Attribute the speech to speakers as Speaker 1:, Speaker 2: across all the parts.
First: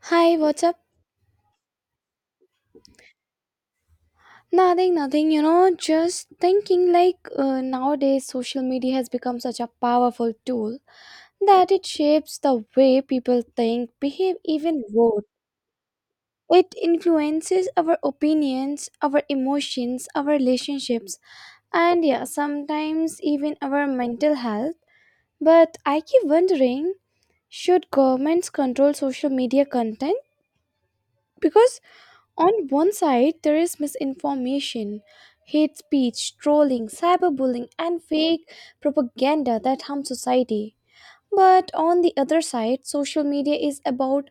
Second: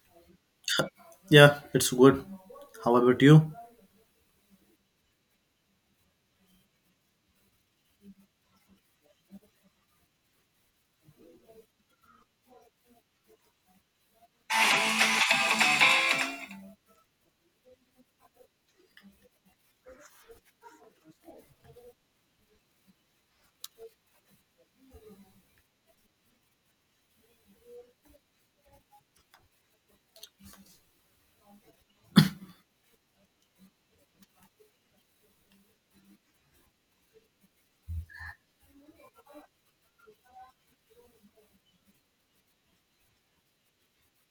Speaker 1: Hi, what's up?
Speaker 2: Yeah, it's good. How about you?
Speaker 1: Nothing, nothing, just thinking nowadays social media has become such a powerful tool that it shapes the way people think, behave, even vote. It influences our opinions, our emotions, our relationships, and yeah, sometimes even our mental health. But I keep wondering, should governments control social media content? Because on one side, there is misinformation, hate speech, trolling, cyberbullying, and fake propaganda that harm society. But on the other side, social media is about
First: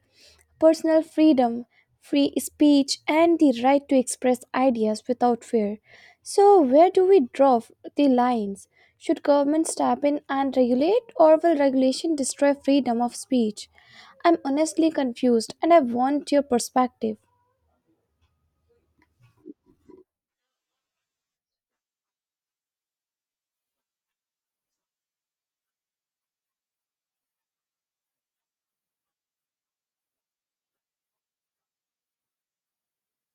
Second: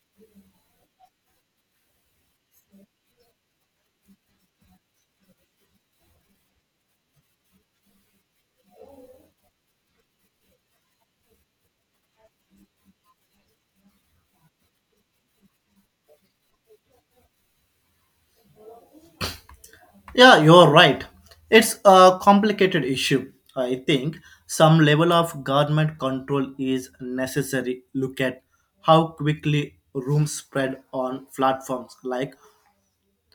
Speaker 1: personal freedom, free speech, and the right to express ideas without fear. So, where do we the lines? Should government step in and regulate, or will regulation destroy freedom of speech? I'm honestly confused and I want your perspective.
Speaker 2: Yeah, you're right. It's a complicated issue. I think some level of government control is necessary. Look at how quickly rooms spread on platforms like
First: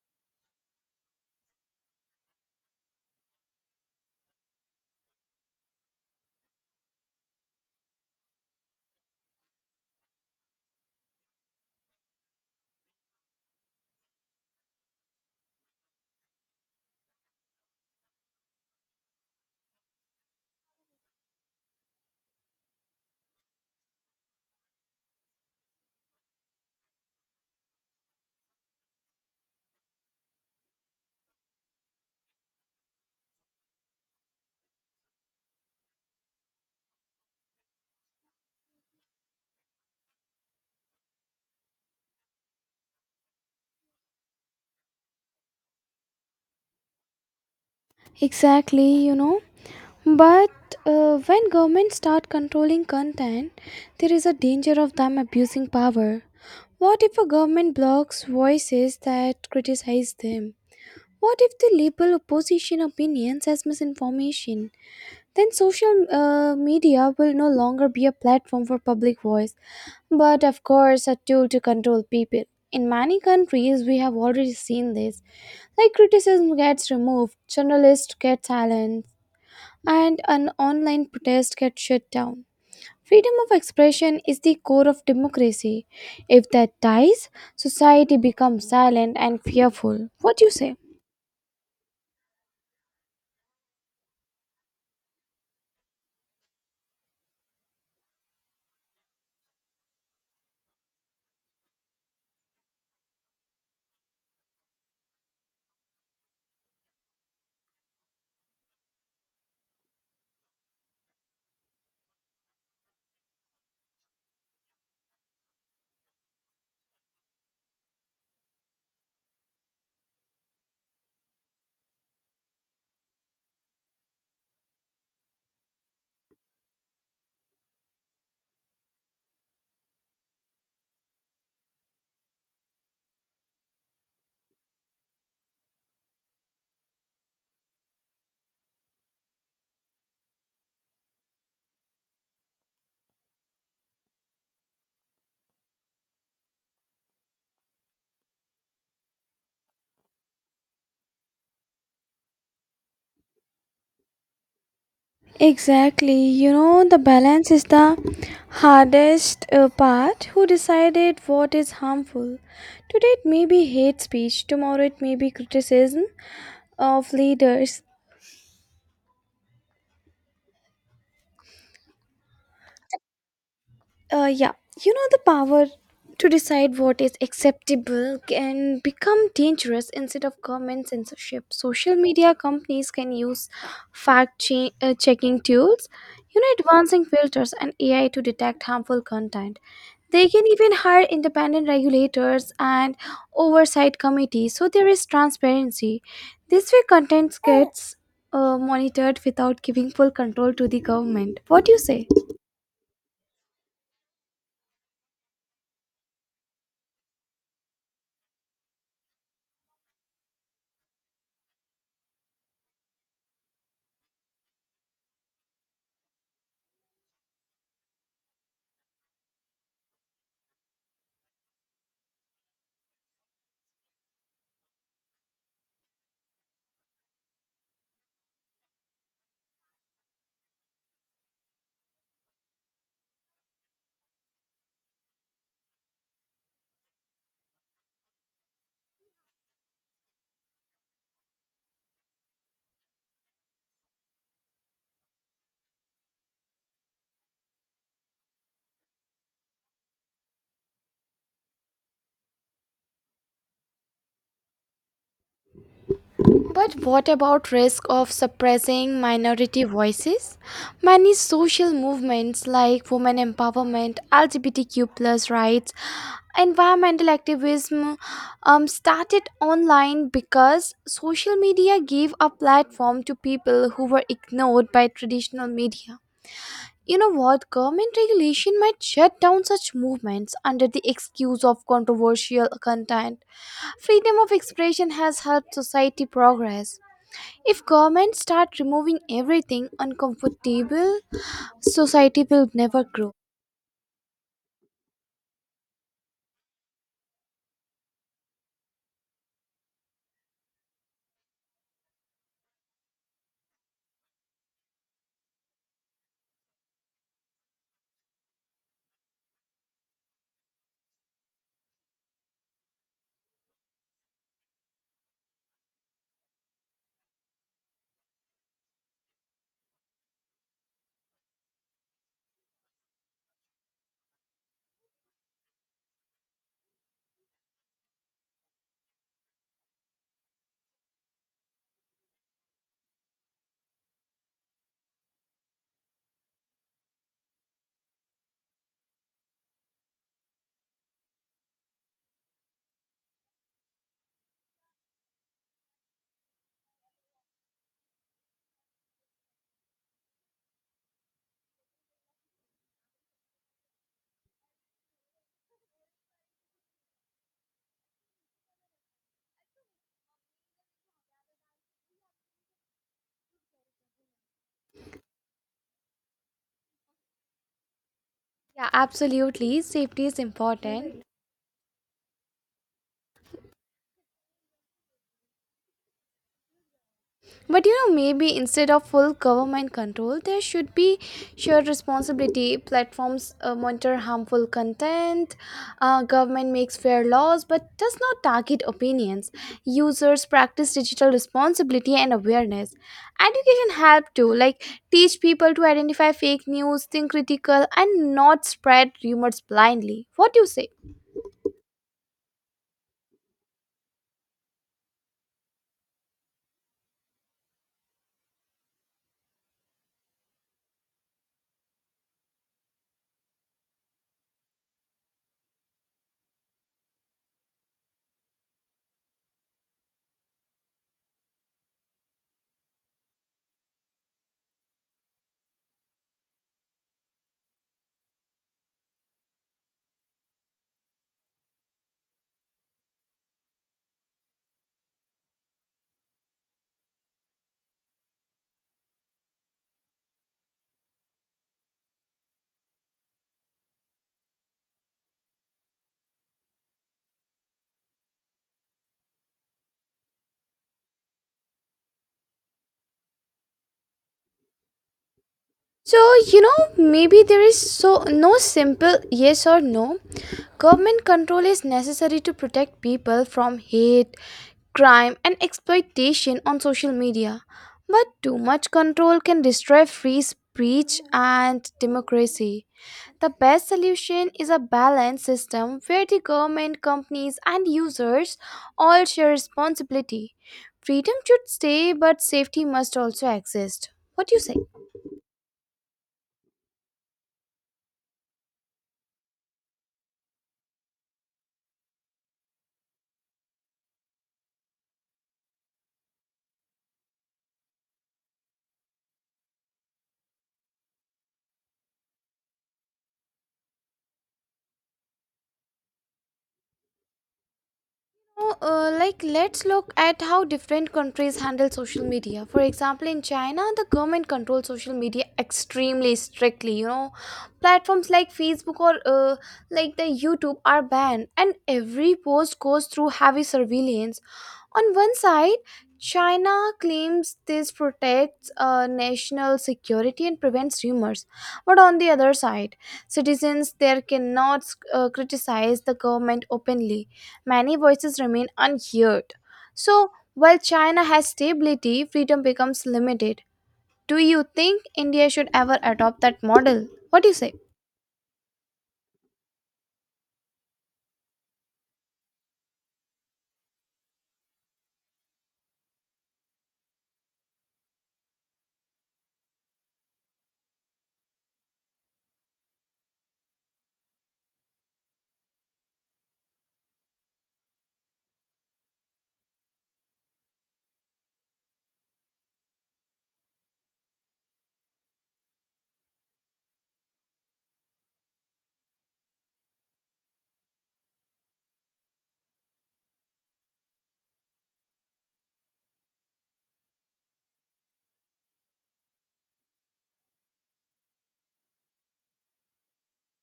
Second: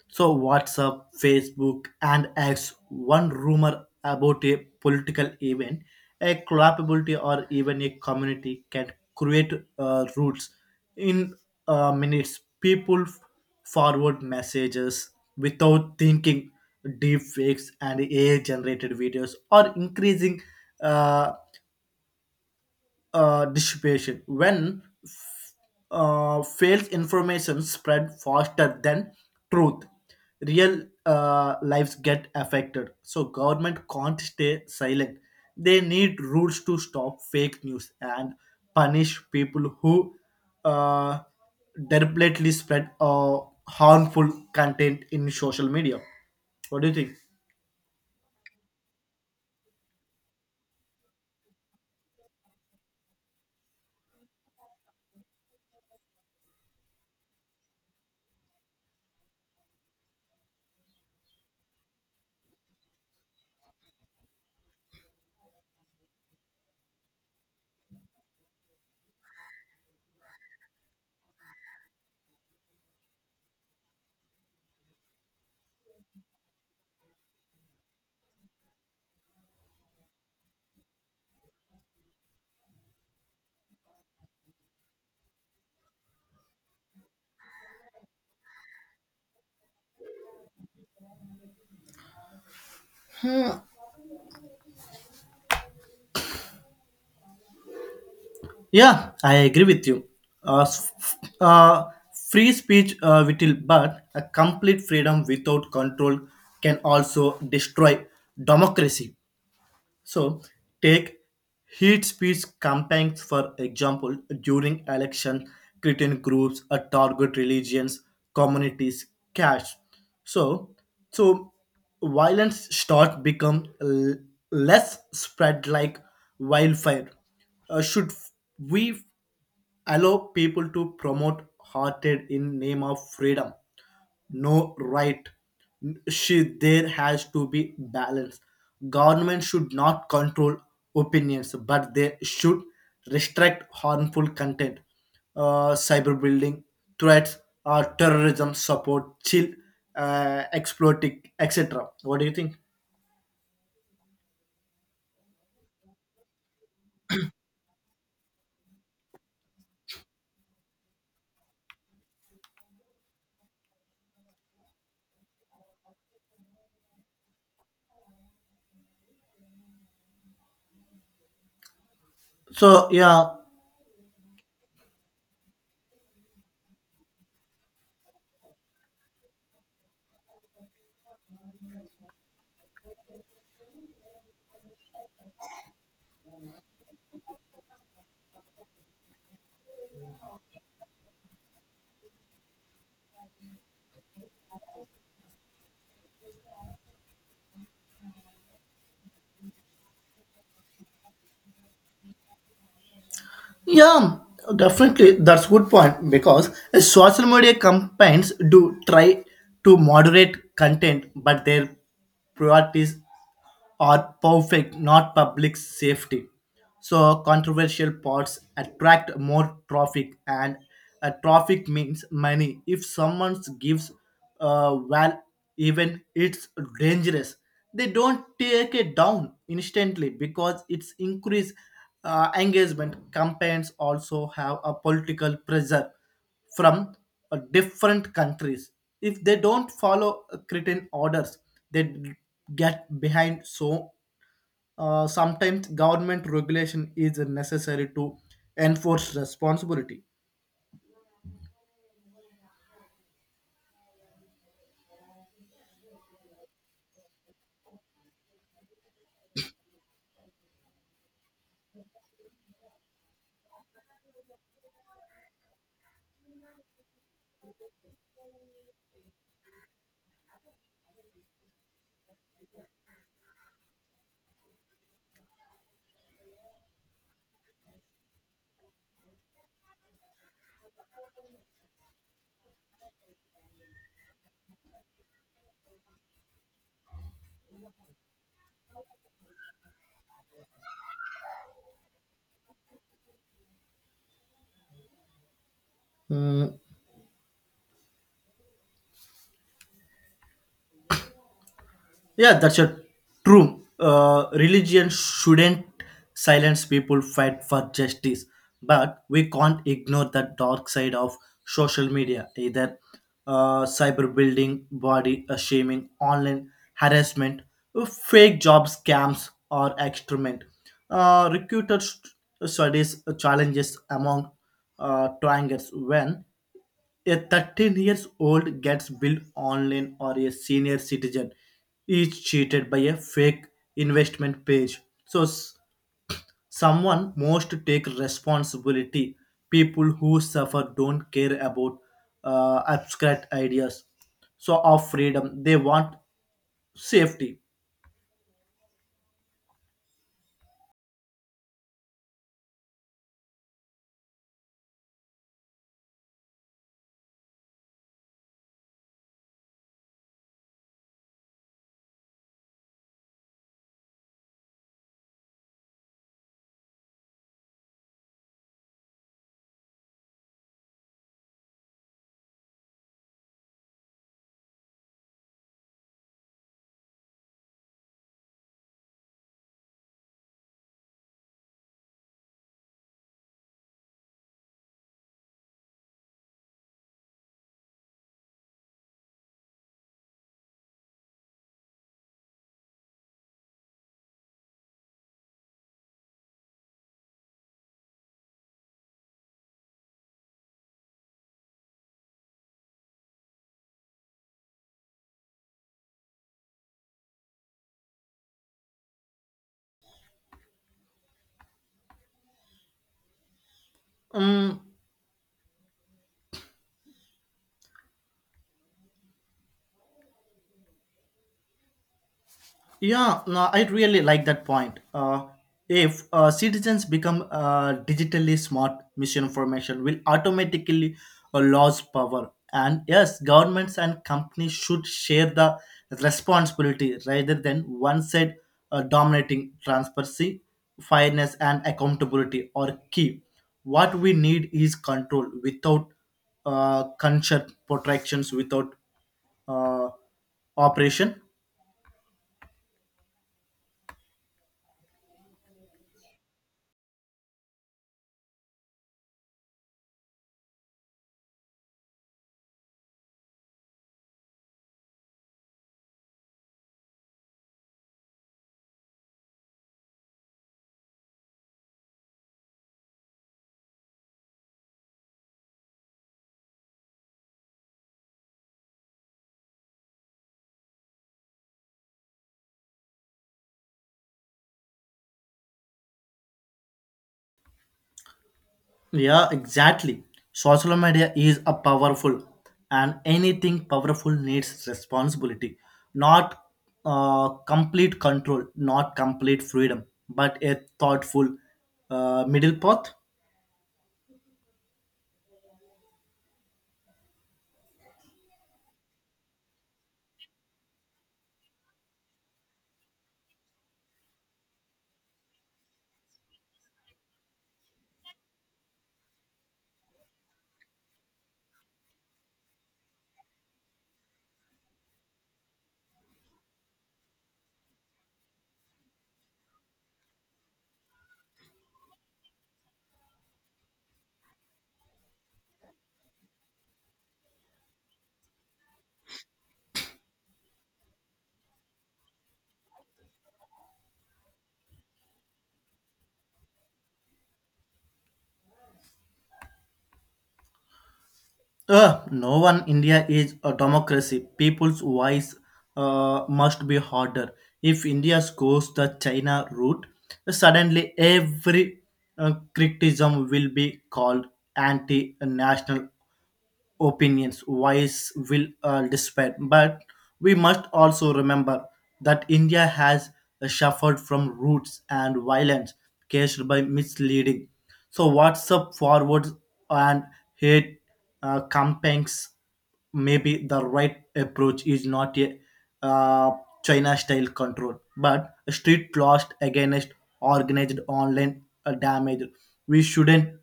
Speaker 2: WhatsApp, Facebook, and X, one rumor about a political event, a collapsibility, or even a community can create roots. In minutes, people forward messages without thinking. Deep fakes and AI-generated videos are increasing uh, dissipation. When false information spread faster than truth. Real lives get affected. So government can't stay silent. They need rules to stop fake news and punish people who uh, deliberately spread harmful content in social media. What do you think?
Speaker 1: Exactly, you know. But when governments start controlling content, there is a danger of them abusing power. What if a government blocks voices that criticize them? What if they label opposition opinions as misinformation? Then social media will no longer be a platform for public voice, but of course, a tool to control people. In many countries, we have already seen this. Like criticism gets removed, journalists get silent, and an online protest gets shut down. Freedom of expression is the core of democracy. If that dies, society becomes silent and fearful. What do you say?
Speaker 2: Yeah, I agree with you. Uh, s- uh, Free speech little, but a complete freedom without control can also destroy democracy. So, take hate speech campaigns for example during election. Certain groups target religions, communities, caste. So, so, violence start become less spread like wildfire. Should we allow people to promote hearted in name of freedom no right she there has to be balance government should not control opinions but they should restrict harmful content, cyberbullying threats or terrorism support chill, exploiting, etc. What do you think?
Speaker 1: Exactly. You know, the balance is the hardest part. Who decided what is harmful? Today it may be hate speech, tomorrow it may be criticism of leaders.
Speaker 2: So yeah.
Speaker 1: Yeah, you know, the power to decide what is acceptable can become dangerous instead of government censorship. Social media companies can use checking tools, you know, advancing filters and AI to detect harmful content. They can even hire independent regulators and oversight committees so there is transparency. This way, content gets monitored without giving full control to the government. What do you say?
Speaker 2: Yeah, definitely. That's good point because social media campaigns do try to moderate content, but their priorities are perfect, not public safety. So controversial parts attract more traffic, and traffic means money. If someone gives, well, even it's dangerous. They don't take it down instantly because it's increased engagement. Campaigns also have a political pressure from different countries. If they don't follow certain orders, they d- get behind. So sometimes government regulation is necessary to enforce responsibility.
Speaker 1: But what about risk of suppressing minority voices? Many social movements like women empowerment, LGBTQ plus rights, environmental activism started online because social media gave a platform to people who were ignored by traditional media. You know what? Government regulation might shut down such movements under the excuse of controversial content. Freedom of expression has helped society progress. If governments start removing everything uncomfortable, society will never grow.
Speaker 2: Mm. Yeah, that's a true. Religion shouldn't silence people fight for justice, but we can't ignore the dark side of social media, either cyberbullying, body shaming, online harassment, fake job scams, or experiment. Uh, recruiter st- studies challenges among triangles when a 13 years old gets billed online or a senior citizen is cheated by a fake investment page. So s- Someone must take responsibility. People who suffer don't care about abstract ideas. So of freedom, they want safety.
Speaker 1: Yeah, absolutely. Safety is important. But you know, maybe instead of full government control, there should be shared responsibility. Platforms monitor harmful content, government makes fair laws but does not target opinions. Users practice digital responsibility and awareness. Education help too, like teach people to identify fake news, think critical, and not spread rumors blindly. What do you say?
Speaker 2: Mm. Yeah, no, I really like that point. If citizens become digitally smart, misinformation will automatically lose power. And yes, governments and companies should share the responsibility rather than one side dominating. Transparency, fairness, and accountability are key. What we need is control without consent protections, without uh, operation.
Speaker 1: So, you know, maybe there is so no simple yes or no. Government control is necessary to protect people from hate, crime, and exploitation on social media. But too much control can destroy free speech and democracy. The best solution is a balanced system where the government, companies, and users all share responsibility. Freedom should stay, but safety must also exist. What do you say?
Speaker 2: Yeah, exactly. Social media is a powerful, and anything powerful needs responsibility, not complete control, not complete freedom, but a thoughtful middle path.
Speaker 1: Oh, like, let's look at how different countries handle social media. For example, in China, the government controls social media extremely strictly, you know. Platforms like Facebook or like the YouTube are banned and every post goes through heavy surveillance. On one side, China claims this protects national security and prevents rumors, but on the other side, citizens there cannot criticize the government openly. Many voices remain unheard. So, while China has stability, freedom becomes limited. Do you think India should ever adopt that model? What do you say?
Speaker 2: No one India is a democracy. People's voice must be harder. If India goes the China route, suddenly every criticism will be called anti-national opinions, voice, will, or despair. But we must also remember that India has suffered from roots and violence caused by misleading. So, WhatsApp forwards and hate campaigns maybe the right approach is not a uh, China style control, but a strict lost against organized online damage. We shouldn't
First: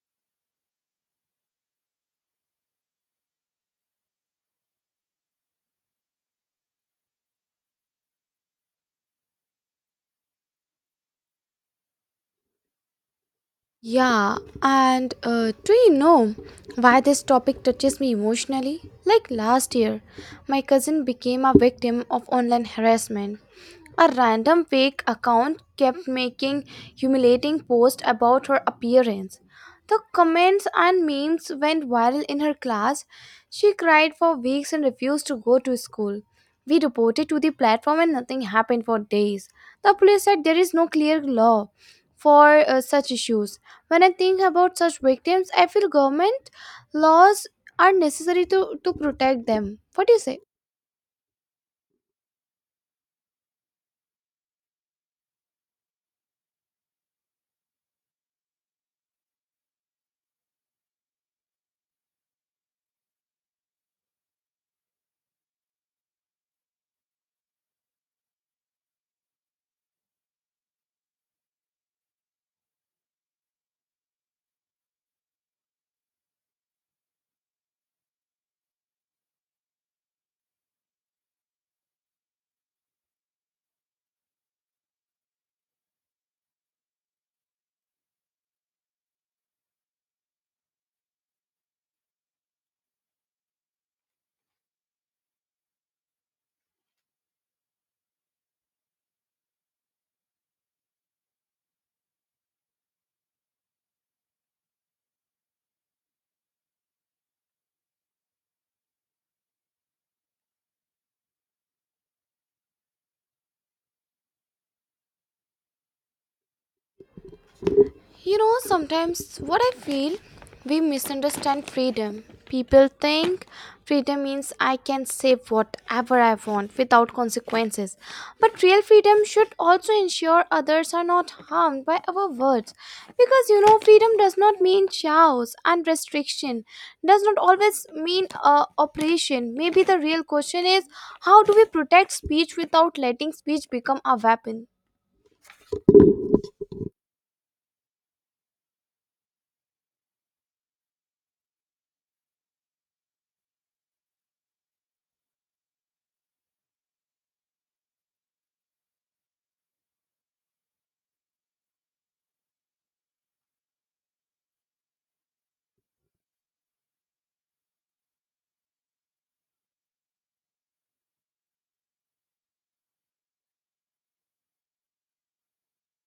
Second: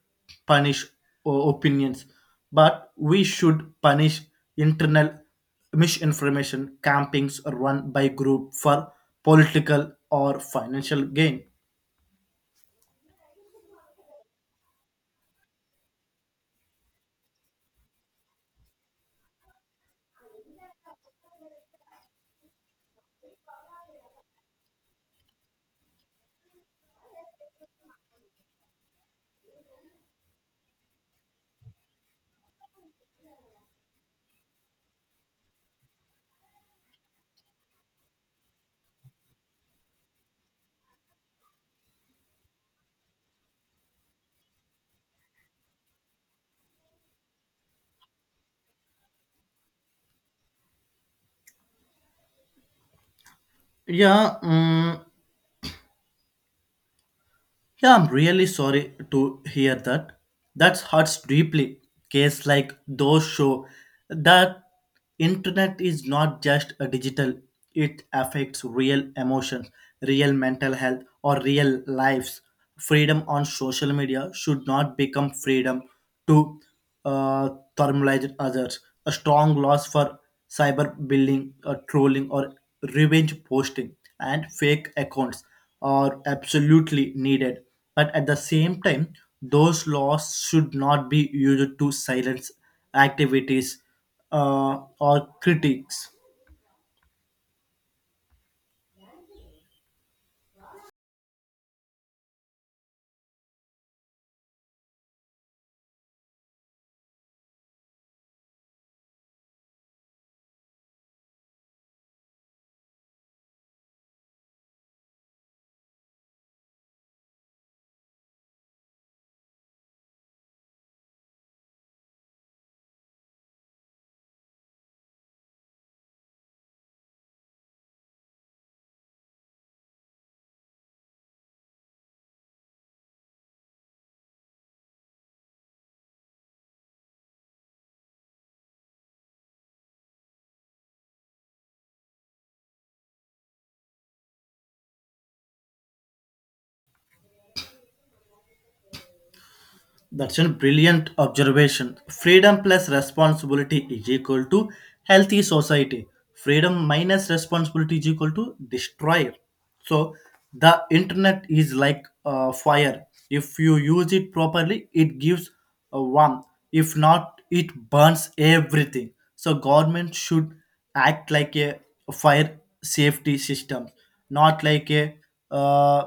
Speaker 2: punish opinions, but we should punish internal misinformation campings run by group for political or financial gain.
Speaker 1: Yeah, and Do you know why this topic touches me emotionally? Like last year, my cousin became a victim of online harassment. A random fake account kept making humiliating posts about her appearance. The comments and memes went viral in her class. She cried for weeks and refused to go to school. We reported to the platform and nothing happened for days. The police said there is no clear law for such issues. When I think about such victims, I feel government laws are necessary to protect them. What do you say?
Speaker 2: Yeah, mm, Yeah, I'm really sorry to hear that. That hurts deeply. Cases like those show that internet is not just a digital, it affects real emotions, real mental health, or real lives. Freedom on social media should not become freedom to uh, thermalize others. A strong loss for cyberbullying, trolling, or revenge posting, and fake accounts are absolutely needed. But at the same time, those laws should not be used to silence activities or critics.
Speaker 1: You know, sometimes what I feel, we misunderstand freedom. People think freedom means I can say whatever I want without consequences. But real freedom should also ensure others are not harmed by our words. Because you know, freedom does not mean chaos, and restriction does not always mean oppression. Maybe the real question is, how do we protect speech without letting speech become a weapon?
Speaker 2: That's a brilliant observation. Freedom plus responsibility is equal to healthy society. Freedom minus responsibility is equal to destroyer. So the internet is like a fire. If you use it properly, it gives a warmth. If not, it burns everything. So government should act like a fire safety system, not like a uh,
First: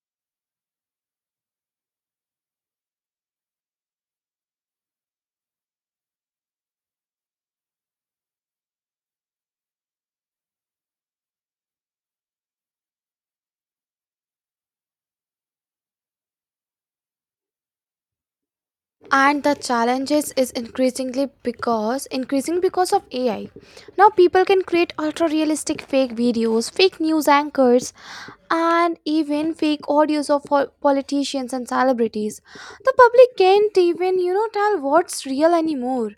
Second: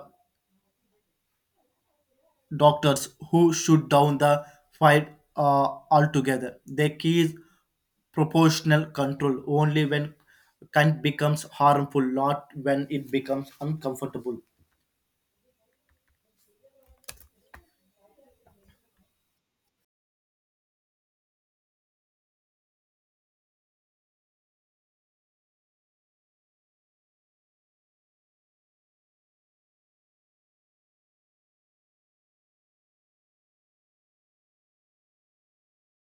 Speaker 2: doctors who shoot down the fight altogether. The key is proportional control only when kind becomes harmful, not when it becomes uncomfortable.
Speaker 1: And the challenges is increasingly because increasing because of AI. Now people can create ultra realistic fake videos, fake news anchors, and even fake audios of politicians and celebrities. The public can't even, you know, tell what's real anymore,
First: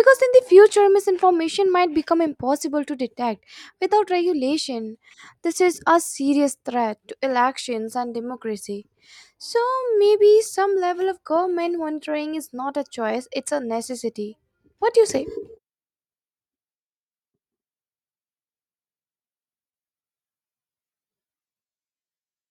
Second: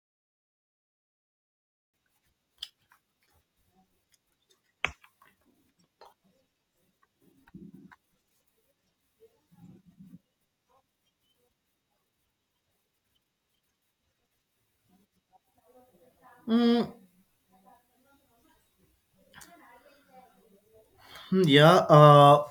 Speaker 1: because in the future misinformation might become impossible to detect without regulation. This is a serious threat to elections and democracy. So maybe some level of government monitoring is not a choice, it's a necessity. What do you say?
Speaker 2: Mm, Hmm, Yeah, uh,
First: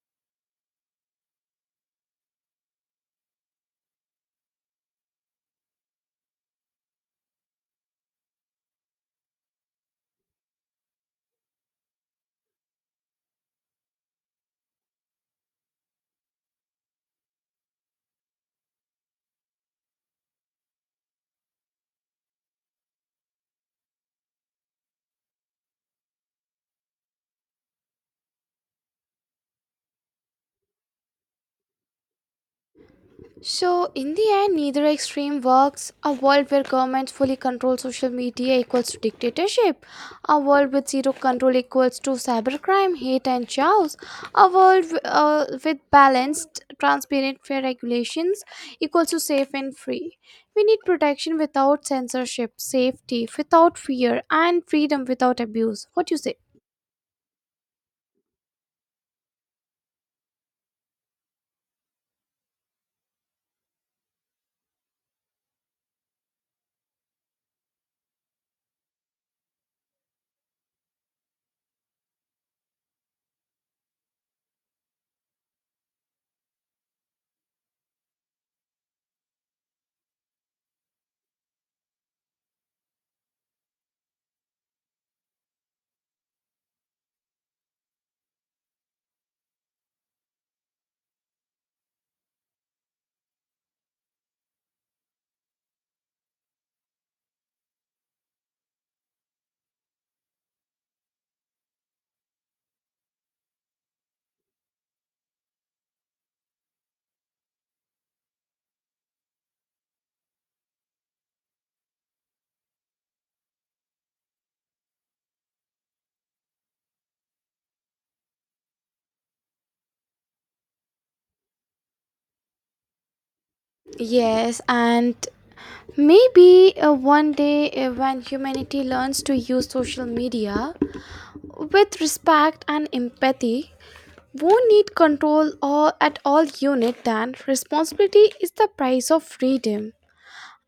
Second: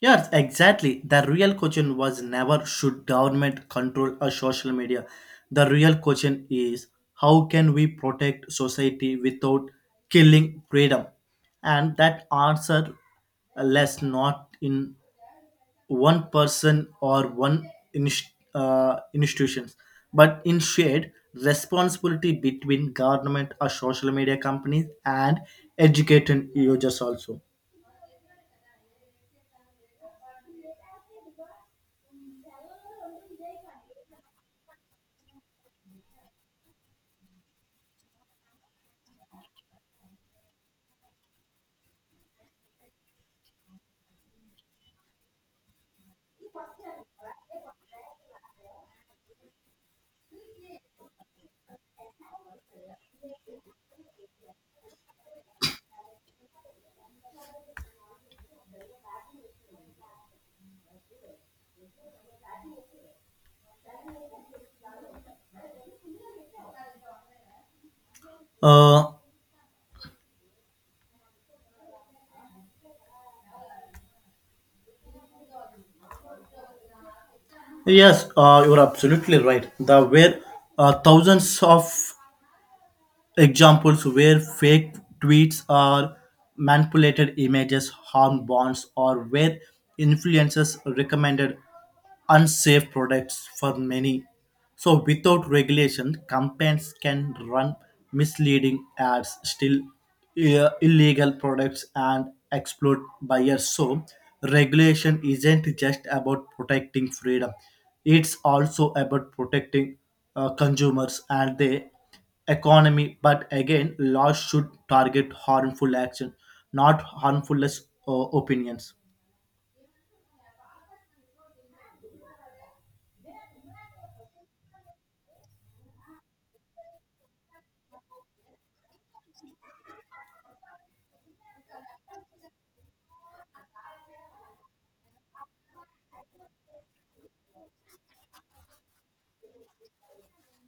Speaker 2: yes, exactly. The real question was never should government control a social media. The real question is how can we protect society without killing freedom? And that answer lies not in one person or one institutions, but in shared responsibility between government or social media companies and educated users also.
Speaker 1: So in the end, neither extreme works. A world where governments fully control social media equals to dictatorship. A world with zero control equals to cybercrime, hate and chaos. A world with balanced, transparent, fair regulations equals to safe and free. We need protection without censorship, safety without fear, and freedom without abuse. What do you say?
Speaker 2: Uh, yes, you're absolutely right. There were thousands of examples where fake tweets or manipulated images harm bonds, or where influencers recommended unsafe products for many. So, without regulation, companies can run misleading ads, still illegal products, and exploit buyers. So, regulation isn't just about protecting freedom, it's also about protecting consumers and they economy. But again, laws should target harmful action, not harmfulness uh, opinions.
Speaker 1: Yes, and maybe one day, when humanity learns to use social media with respect and empathy, won't need control or at all unit, then responsibility is the price of freedom.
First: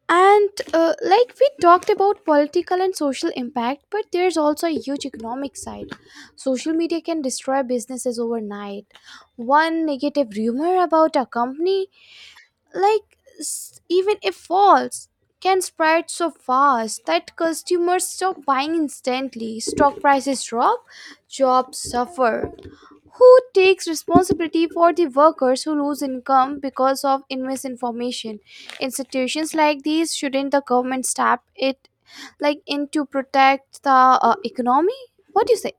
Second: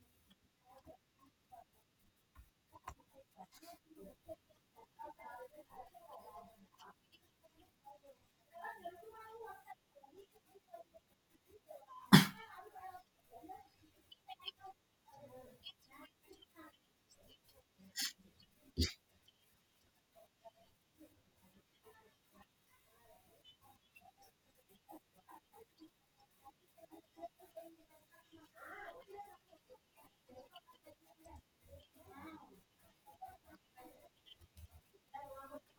Speaker 1: And like we talked about political and social impact, but there's also a huge economic side. Social media can destroy businesses overnight. One negative rumor about a company, even if false, can spread so fast that customers stop buying instantly, stock prices drop, jobs suffer. Who takes responsibility for the workers who lose income because of misinformation? Institutions like these, shouldn't the government step it, like in, to protect the economy? What do you say?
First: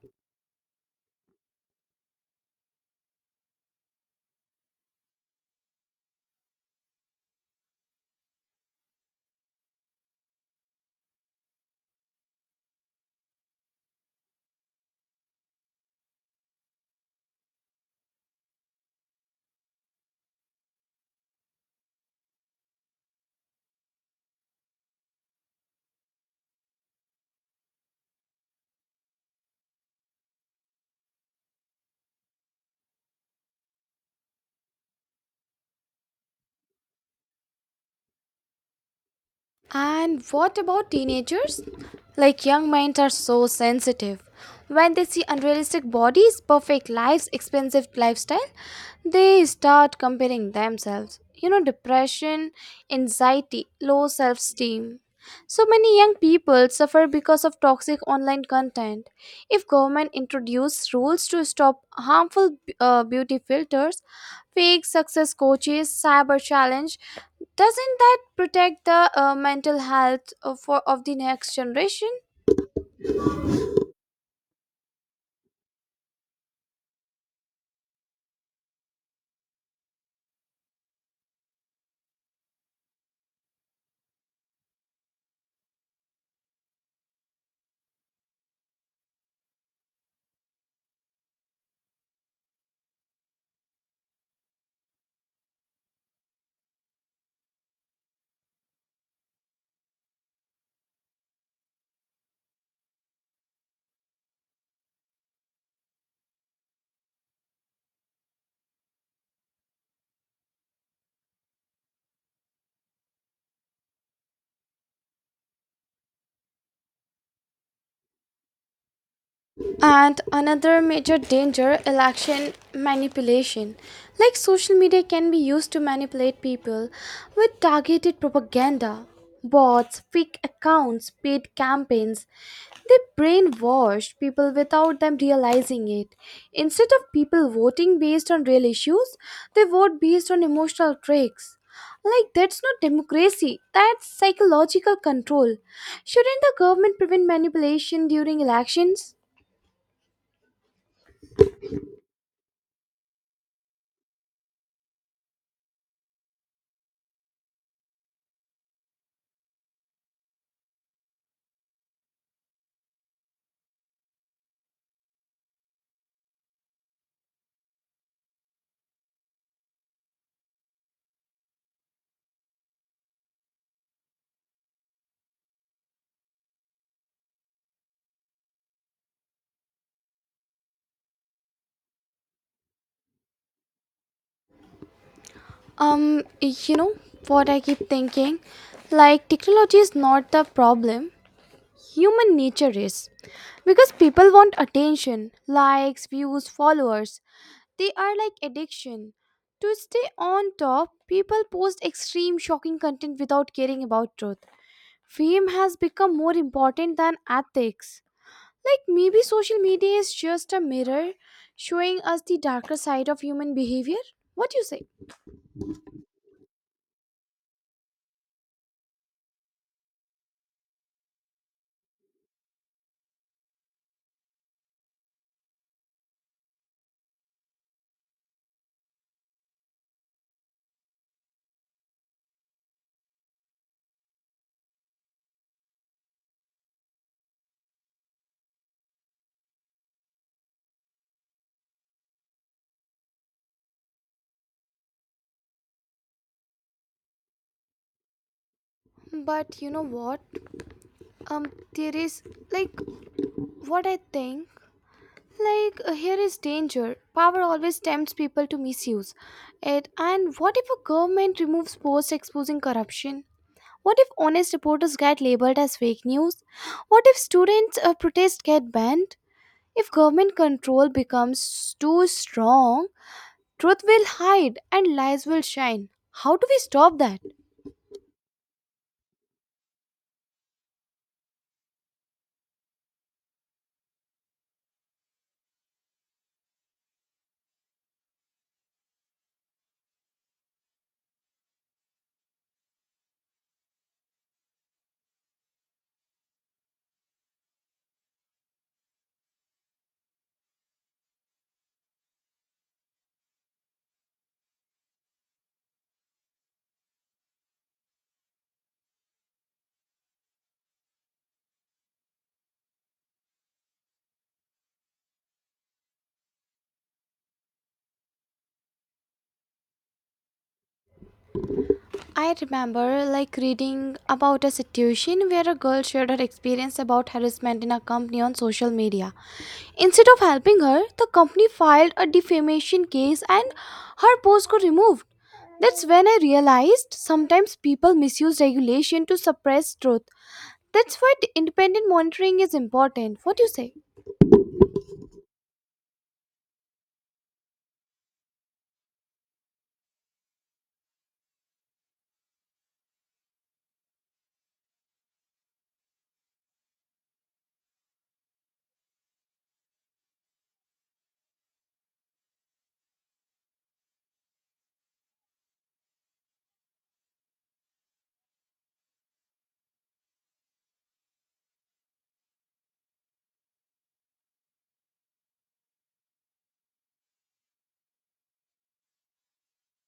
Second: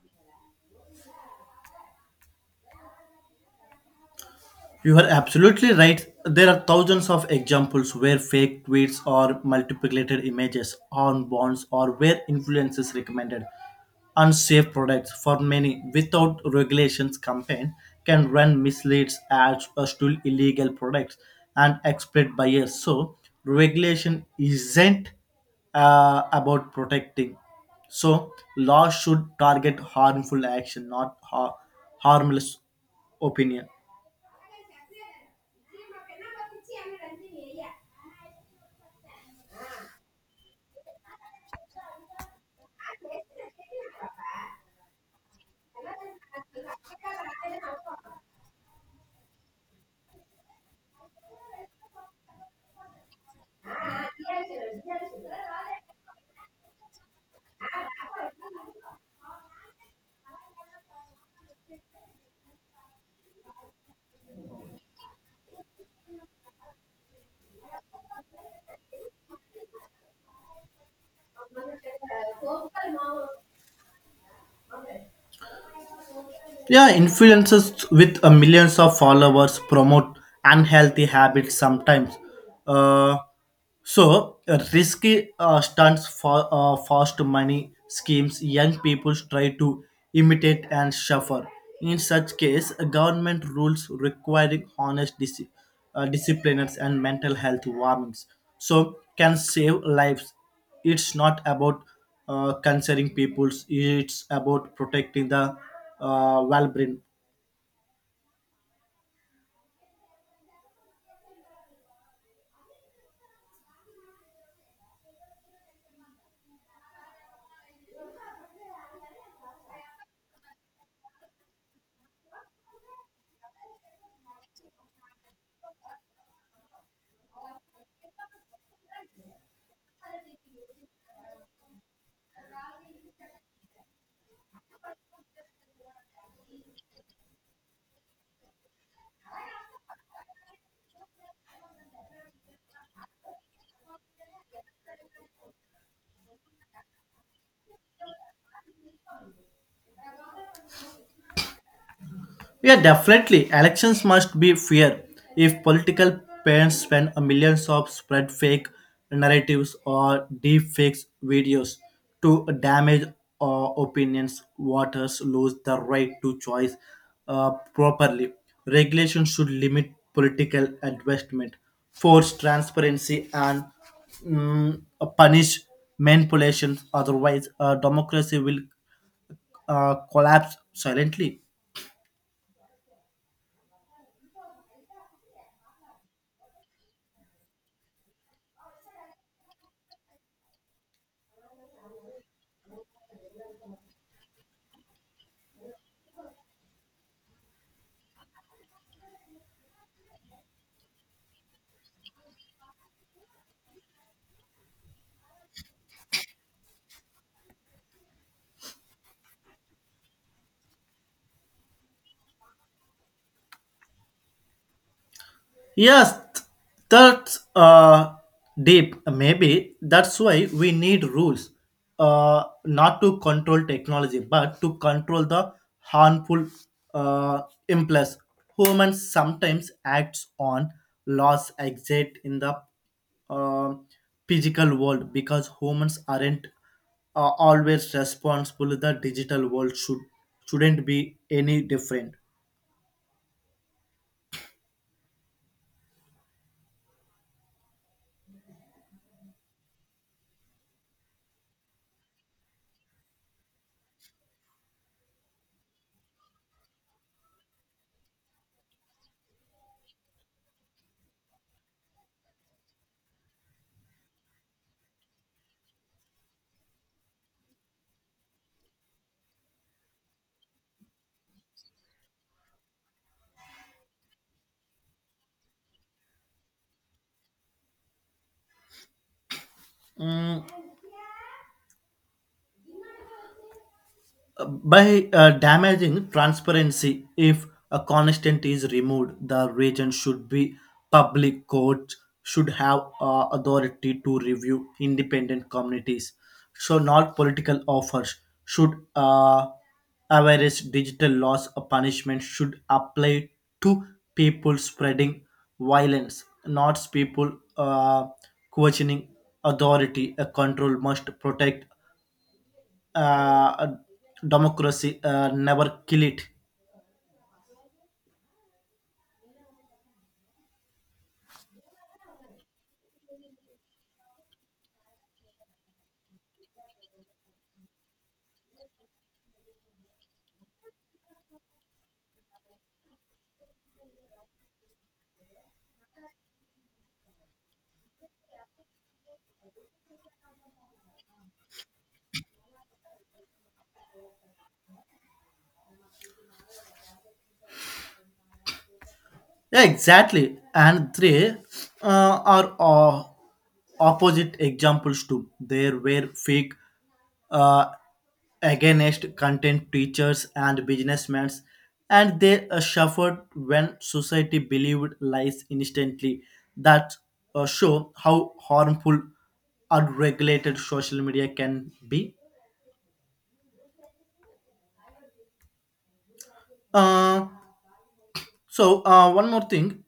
Speaker 2: You are absolutely right. There are thousands of examples where fake tweets or multiplicated images on bonds or where influencers recommended unsafe products for many without regulations campaign can run misleads ads or still illegal products and exploit buyers. So regulation isn't about protecting. So law should target harmful action, not harmless opinion.
Speaker 1: And what about teenagers? Like young minds are so sensitive. When they see unrealistic bodies, perfect lives, expensive lifestyle, they start comparing themselves. You know, depression, anxiety, low self esteem. So many young people suffer because of toxic online content. If government introduced rules to stop harmful beauty filters, fake success coaches, cyber challenge, doesn't that protect the mental health of the next generation?
Speaker 2: Yeah, influencers with millions of followers promote unhealthy habits sometimes. Uh, so, risky stunts for fast money schemes young people try to imitate and suffer. In such case, government rules requiring honest disciplines and mental health warnings. So, can save lives it's not about concerning peoples it's about protecting the well brain.
Speaker 1: And another major danger, election manipulation. Like social media can be used to manipulate people with targeted propaganda, bots, fake accounts, paid campaigns. They brainwash people without them realizing it. Instead of people voting based on real issues, they vote based on emotional tricks. Like, that's not democracy, that's psychological control. Shouldn't the government prevent manipulation during elections?
Speaker 2: Yeah, definitely. Elections must be fair. If political parents spend millions of spread fake narratives or deep fakes videos to damage uh, opinions, voters lose the right to choice properly. Regulation should limit political investment, force transparency, and mm, punish manipulations. Otherwise, democracy will collapse silently.
Speaker 1: You know what I keep thinking? Like, technology is not the problem, human nature is. Because people want attention, likes, views, followers. They are like addiction. To stay on top, people post extreme, shocking content without caring about truth. Fame has become more important than ethics. Like, maybe social media is just a mirror showing us the darker side of human behavior. What do you say?
Speaker 2: Yes, that's deep. Maybe that's why we need rules, not to control technology, but to control the harmful uh, impulse. Humans sometimes acts on laws exist in the uh, physical world because humans aren't always responsible. The digital world shouldn't be any different.
Speaker 1: But you know what? Um, there is, like, what I think. Here is danger. Power always tempts people to misuse it. And what if a government removes posts exposing corruption? What if honest reporters get labeled as fake news? What if students protest get banned? If government control becomes too strong, truth will hide and lies will shine. How do we stop that?
Speaker 2: Mm. By damaging transparency if a constant is removed the region should be public court should have authority to review independent communities so not political offers should average digital laws or punishment should apply to people spreading violence not people uh, questioning authority a control must protect uh, democracy never kill it.
Speaker 1: I remember like reading about a situation where a girl shared her experience about harassment in a company on social media. Instead of helping her, the company filed a defamation case and her post got removed. That's when I realized sometimes people misuse regulation to suppress truth. That's why the independent monitoring is important. What do you say?
Speaker 2: Yeah, exactly, and three are opposite examples too there were fake uh, against content teachers and businessmen and they suffered when society believed lies instantly that show how harmful unregulated social media can be. uh, One more thing.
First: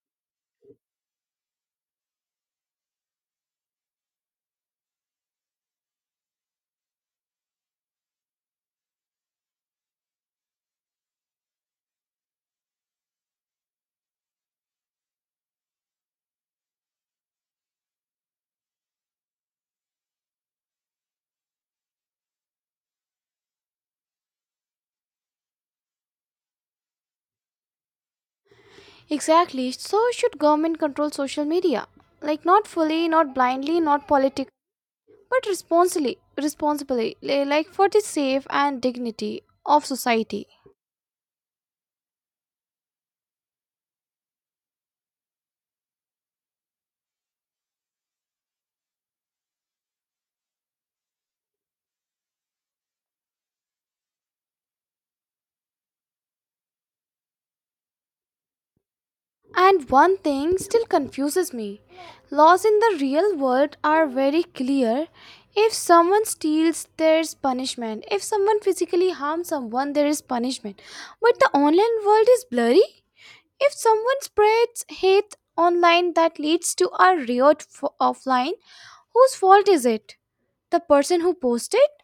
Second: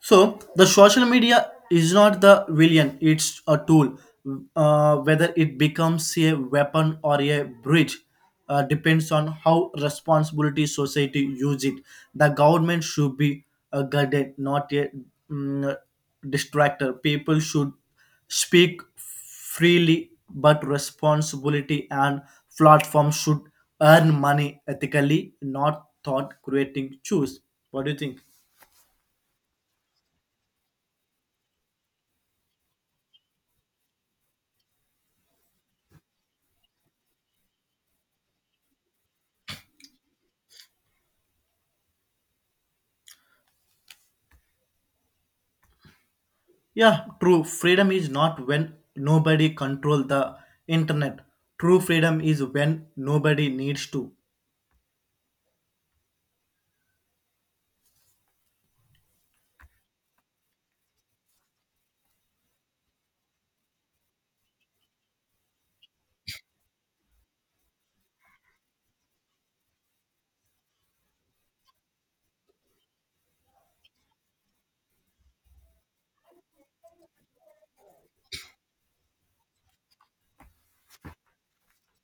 Speaker 2: So the social media is not the villain; it's a tool. Whether it becomes a weapon or a bridge depends on how responsibility society use it. The government should be a guardian, not a mm, distractor. People should speak freely, but responsibility and platforms should earn money ethically, not thought creating. Choose. What do you think?
Speaker 1: Exactly. So should government control social media? Like not fully, not blindly, not politically, but responsibly. Like, for the safe and dignity of society.
Speaker 2: Yeah, true. Freedom is not when nobody control the internet. True freedom is when nobody needs to.
Speaker 1: And one thing still confuses me, laws in the real world are very clear. If someone steals, there's punishment. If someone physically harms someone, there is punishment. But the online world is blurry. If someone spreads hate online that leads to a offline, whose fault is it? The person who posted,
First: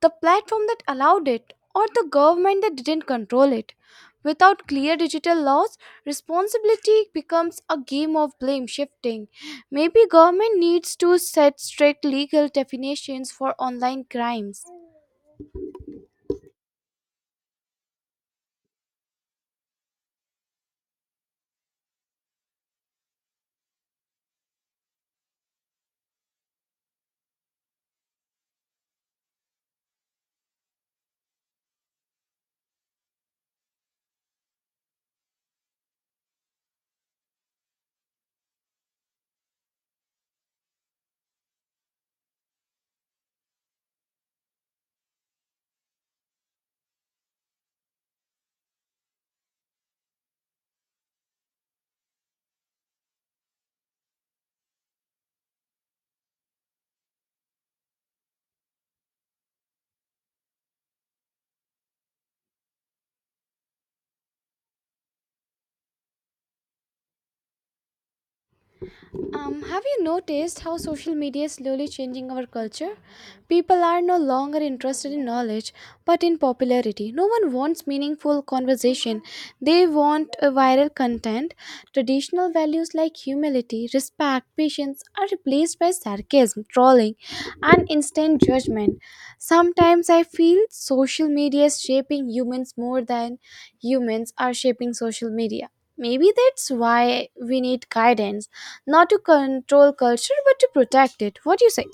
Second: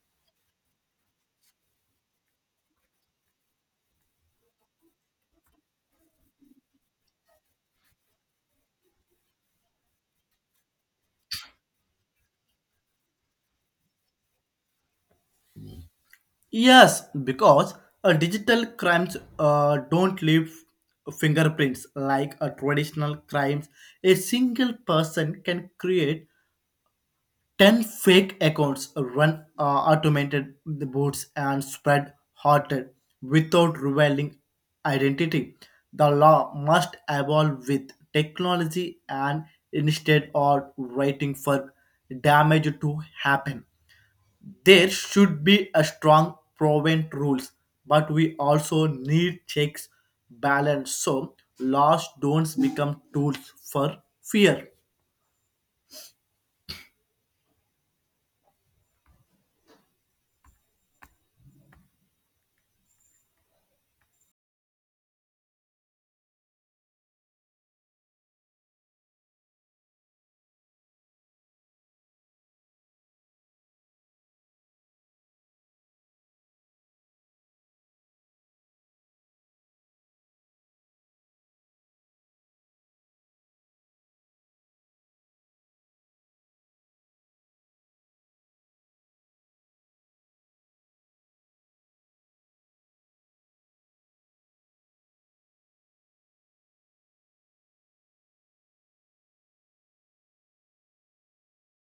Speaker 1: the platform that allowed it, or the government that didn't control it. Without clear digital laws, responsibility becomes a game of blame shifting. Maybe government needs to set strict legal definitions for online crimes.
Speaker 2: Yes, because digital crimes don't leave fingerprints like a traditional crimes. A single person can create ten fake accounts run automated the bots and spread hatred without revealing identity. The law must evolve with technology and instead of waiting for damage to happen. There should be a strong prevent rules, but we also need checks balance so laws don't become tools for fear.
Speaker 1: Have you noticed how social media is slowly changing our culture? People are no longer interested in knowledge, but in popularity. No one wants meaningful conversation. They want a viral content. Traditional values like humility, respect, patience are replaced by sarcasm, trolling, and instant judgment. Sometimes I feel social media is shaping humans more than humans are shaping social media. Maybe that's why we need guidance, not to control culture but to protect it. What do you say?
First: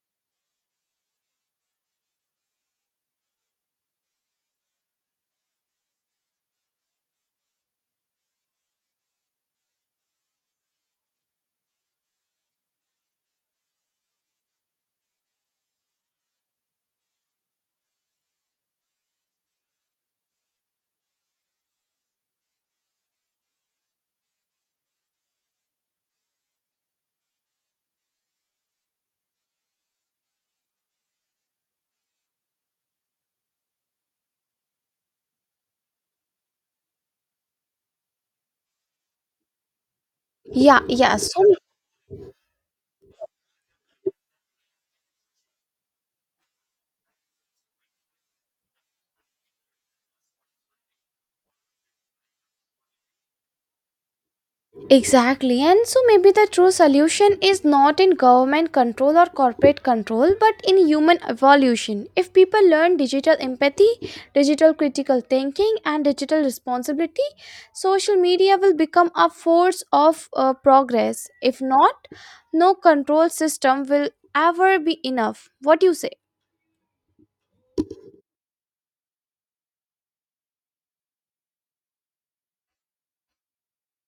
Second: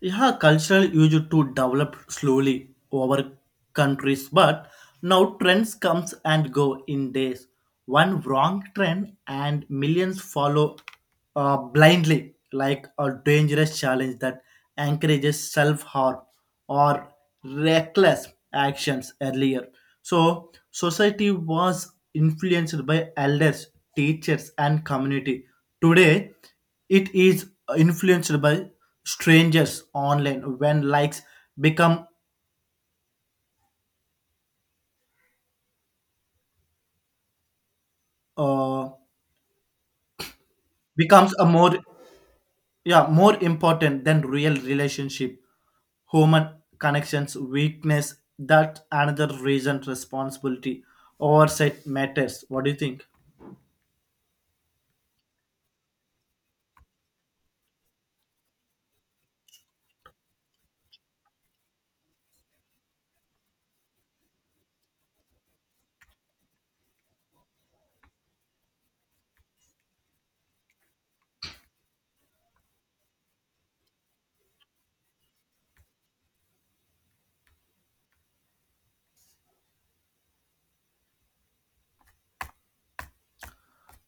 Speaker 2: Yeah, cultural used to develop slowly over countries, but now trends comes and go in days. One wrong trend and millions follow blindly, like a dangerous challenge that encourages self-harm or reckless actions earlier. So, society was influenced by elders, teachers, and community. Today, it is influenced by strangers online when likes become uh,
Speaker 1: Yeah,
Speaker 2: becomes
Speaker 1: so
Speaker 2: a more yeah more important than real relationship human connections weakness that another reason responsibility oversight matters what do you think.
Speaker 1: exactly, and so maybe the true solution is not in government control or corporate control, but in human evolution. If people learn digital empathy, digital critical thinking, and digital responsibility, social media will become a force of progress. If not, no control system will ever be enough. What do you say?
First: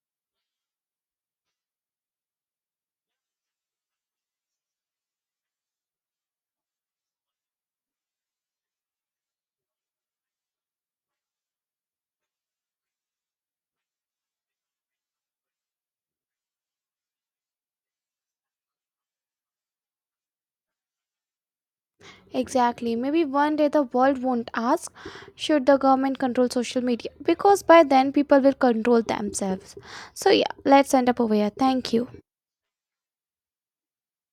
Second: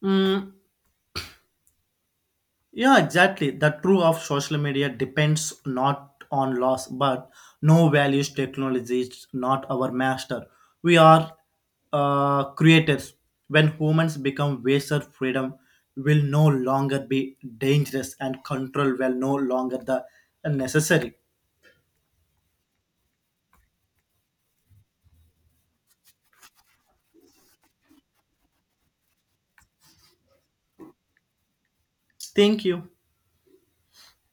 Speaker 2: Mm. Yeah, exactly. The true of social media depends not on loss, but no values technology is not our master. We are creators. When humans become wiser, freedom will no longer be dangerous and control will no longer the necessary.
Speaker 1: Exactly. Maybe one day the world won't ask, should the government control social media? Because by then people will control themselves. So, yeah, let's end up over here. Thank you.
Speaker 2: Thank you.